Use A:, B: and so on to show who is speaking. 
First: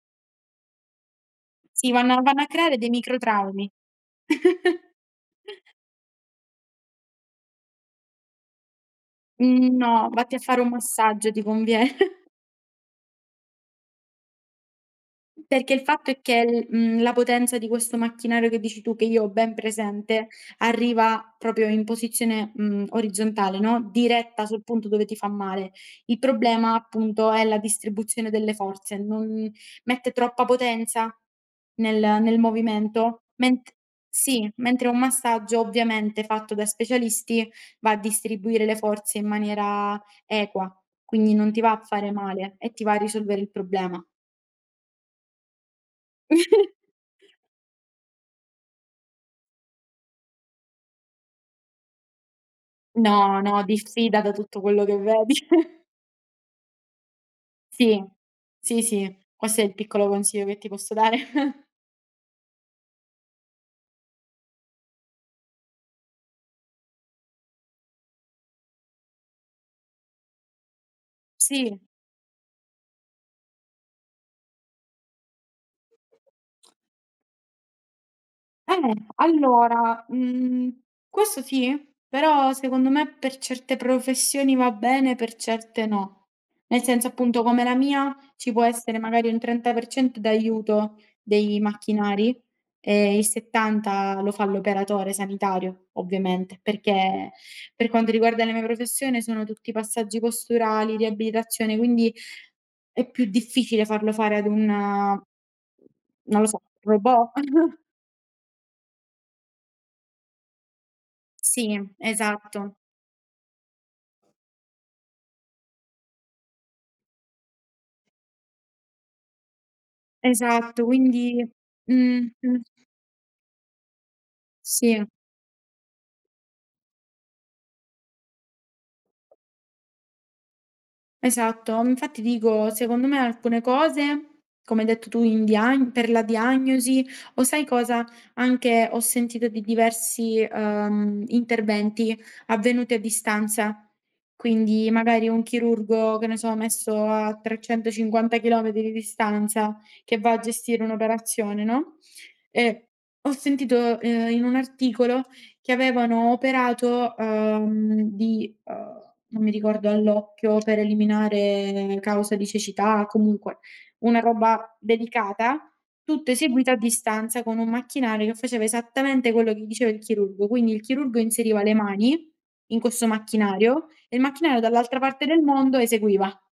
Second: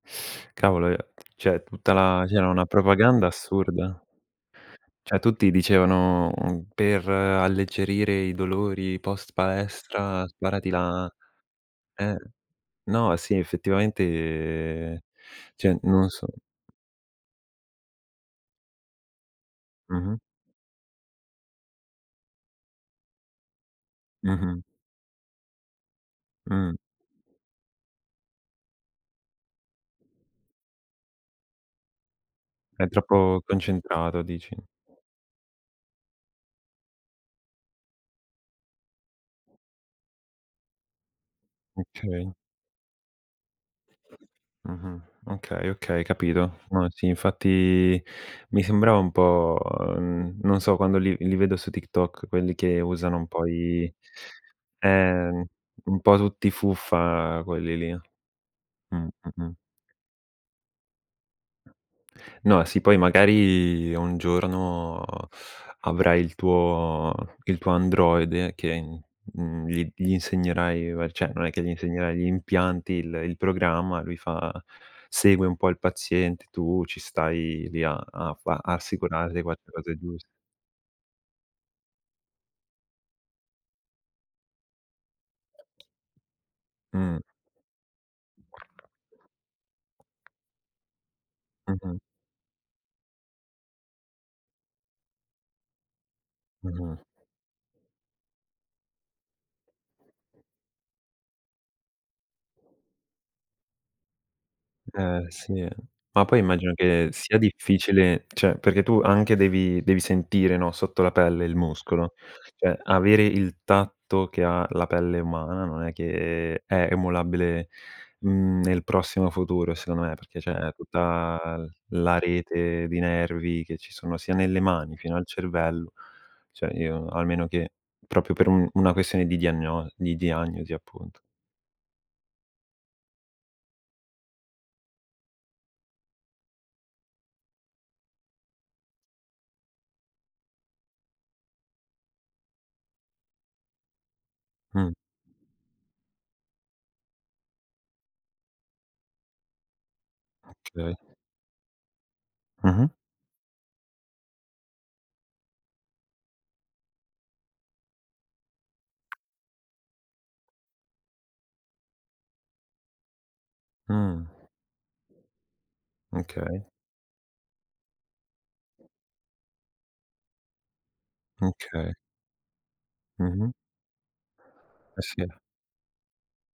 A: Cavolo, ehm, cioè,
B: Sì,
A: tutta
B: vanno
A: la
B: vanno a
A: c'era una
B: creare dei
A: propaganda
B: microtraumi.
A: assurda. Cioè tutti dicevano, uhm: "Per alleggerire i dolori
B: Mhmm, no,
A: post-palestra
B: vatti a fare
A: sparati
B: un
A: la"
B: massaggio ti conviene.
A: ehm no, sì, effettivamente,
B: Perché,
A: cioè,
B: il
A: non lo
B: fatto è
A: so.
B: che, mhmm, la potenza di questo macchinario che dici tu, che io ho ben
A: Mh-mh.
B: presente, arriva proprio in posizione, mhmm, orizzontale, no, diretta
A: Mh-mh.
B: sul punto dove ti fa male. Il problema,
A: Mh.
B: appunto, è la distribuzione delle forze: non mette troppa potenza nel nel
A: È
B: movimento.
A: troppo
B: Men
A: concentrato,
B: sì,
A: dici?
B: mentre un massaggio, ovviamente, fatto da specialisti va a distribuire le forze in maniera equa, quindi, non ti va a fare
A: Okay.
B: male, e ti va a risolvere il problema.
A: Mh-mh. Okay, okay, capito. No, sì, infatti, mi sembrava un po', mhmm, non so quando li li vedo su TikTok quelli che usano un
B: No,
A: po'
B: no,
A: i
B: diffida da tutto quello che vedi.
A: ehm, un po' tutti fuffa quelli lì.
B: Sì. Sì,
A: Mh,
B: sì,
A: mh-mh.
B: questo è il piccolo consiglio che ti posso dare.
A: No, sì, poi magari un giorno avrai il tuo il tuo androide che, mhmm, mhmm, gli gli insegnerai, beh, cioè, non è che gli
B: Sì.
A: insegnerai, gli impianti, il il programma, lui fa segue un po' il paziente, tu ci stai lì a a fa
B: Eh,
A: a assicurarti che fa le cose
B: allora,
A: giuste.
B: mhmm, questo sì, però, secondo me, per certe professioni va bene, per certe no. Nel senso,
A: Mh.
B: appunto, come la mia, ci può essere, magari, un 30% d'aiuto dei
A: Mh-mh.
B: macchinari e il 70 lo fa l'operatore sanitario, ovviamente,
A: Mh-mh.
B: perché, per quanto riguarda la mia professione, sono tutti passaggi posturali, riabilitazione, quindi, è più difficile farlo fare ad un
A: Eh, sì, eh. Ma,
B: non
A: poi,
B: lo so,
A: immagino che
B: robot?
A: sia difficile, cioè, perché tu, anche, devi devi sentire, no, sotto la pelle il
B: Sì,
A: muscolo.
B: esatto.
A: Cioè, avere il tatto che ha la pelle umana non è che è emulabile, mhmm, nel prossimo futuro, secondo me, perché c'è
B: Esatto, quindi
A: tutta l la
B: mh-mh.
A: rete di nervi che ci sono, sia nelle mani,
B: Sì.
A: fino al cervello. Cioè, io, almeno, che, proprio per un una questione di diagno di diagnosi, appunto.
B: Esatto, infatti, dico, secondo me, alcune cose, come hai detto tu, in diagn per la diagnosi o, sai cosa? Anche, ho sentito di diversi, uhm, interventi avvenuti a distanza. Quindi,
A: Mh.
B: magari, un chirurgo, che ne so, messo a 350 chilometri di distanza che va a gestire
A: Okay.
B: un'operazione, no, ehm,
A: Mh-mh.
B: ho sentito, ehm, in un articolo che avevano operato, uhm, di, uhm, non mi ricordo, all'occhio per eliminare causa di cecità, comunque, una
A: Mh.
B: roba delicata, tutto
A: Okay.
B: eseguito a distanza con un macchinario che faceva esattamente quello che gli diceva il chirurgo. Quindi, il chirurgo inseriva le
A: Okay.
B: mani in questo
A: Mh-mh.
B: macchinario e il macchinario dall'altra
A: Eh
B: parte
A: sì.
B: del mondo eseguiva.